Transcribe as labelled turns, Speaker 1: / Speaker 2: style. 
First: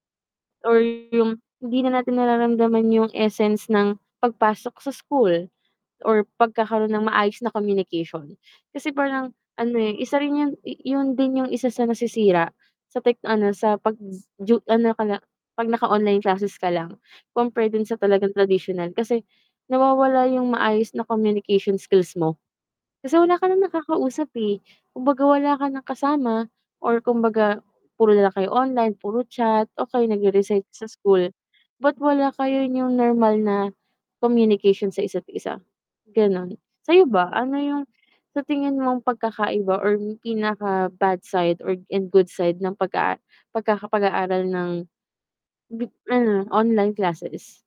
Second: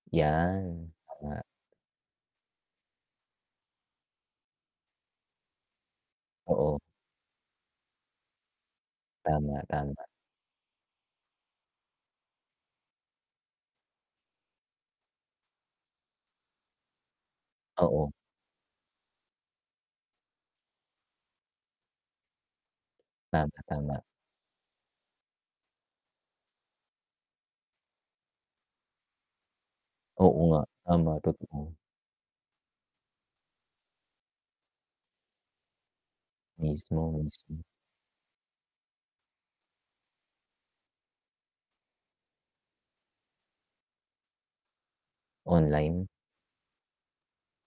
Speaker 1: Or
Speaker 2: 'Yan, oh nga.
Speaker 1: yung hindi na natin nararamdaman yung essence ng pagpasok sa school or
Speaker 2: Oo.
Speaker 1: pagkakaroon ng maayos na communication. Kasi parang
Speaker 2: Tama,
Speaker 1: ano, eh,
Speaker 2: tama.
Speaker 1: isa rin yun i iyun din yung isa sa nasisira sa tech ano sa z pag ju ano ka na, 'pag naka online classes ka lang compare dun sa
Speaker 2: Oo.
Speaker 1: talagang tradisyonal kasi nawawala yung maayos na communication skills mo kasi wala ka
Speaker 2: Tama,
Speaker 1: ng
Speaker 2: tama.
Speaker 1: nakakausap, eh. Kumbaga wala ka ng kasama or kumbaga puro na lang kayo online, puro chat, okey
Speaker 2: Oo nga.
Speaker 1: nagre-research sa
Speaker 2: Tama,
Speaker 1: school
Speaker 2: totoo.
Speaker 1: but wala kayo yung normal na communication sa isa't isa, ganun. Sa'yo
Speaker 2: Mismo,
Speaker 1: ba ano
Speaker 2: mismo.
Speaker 1: yung sa tingin mong pagkakaiba or pinaka bad side or and good side ng pagka pagkaka pag-aaral ng bip
Speaker 2: Online.
Speaker 1: ano, online classes.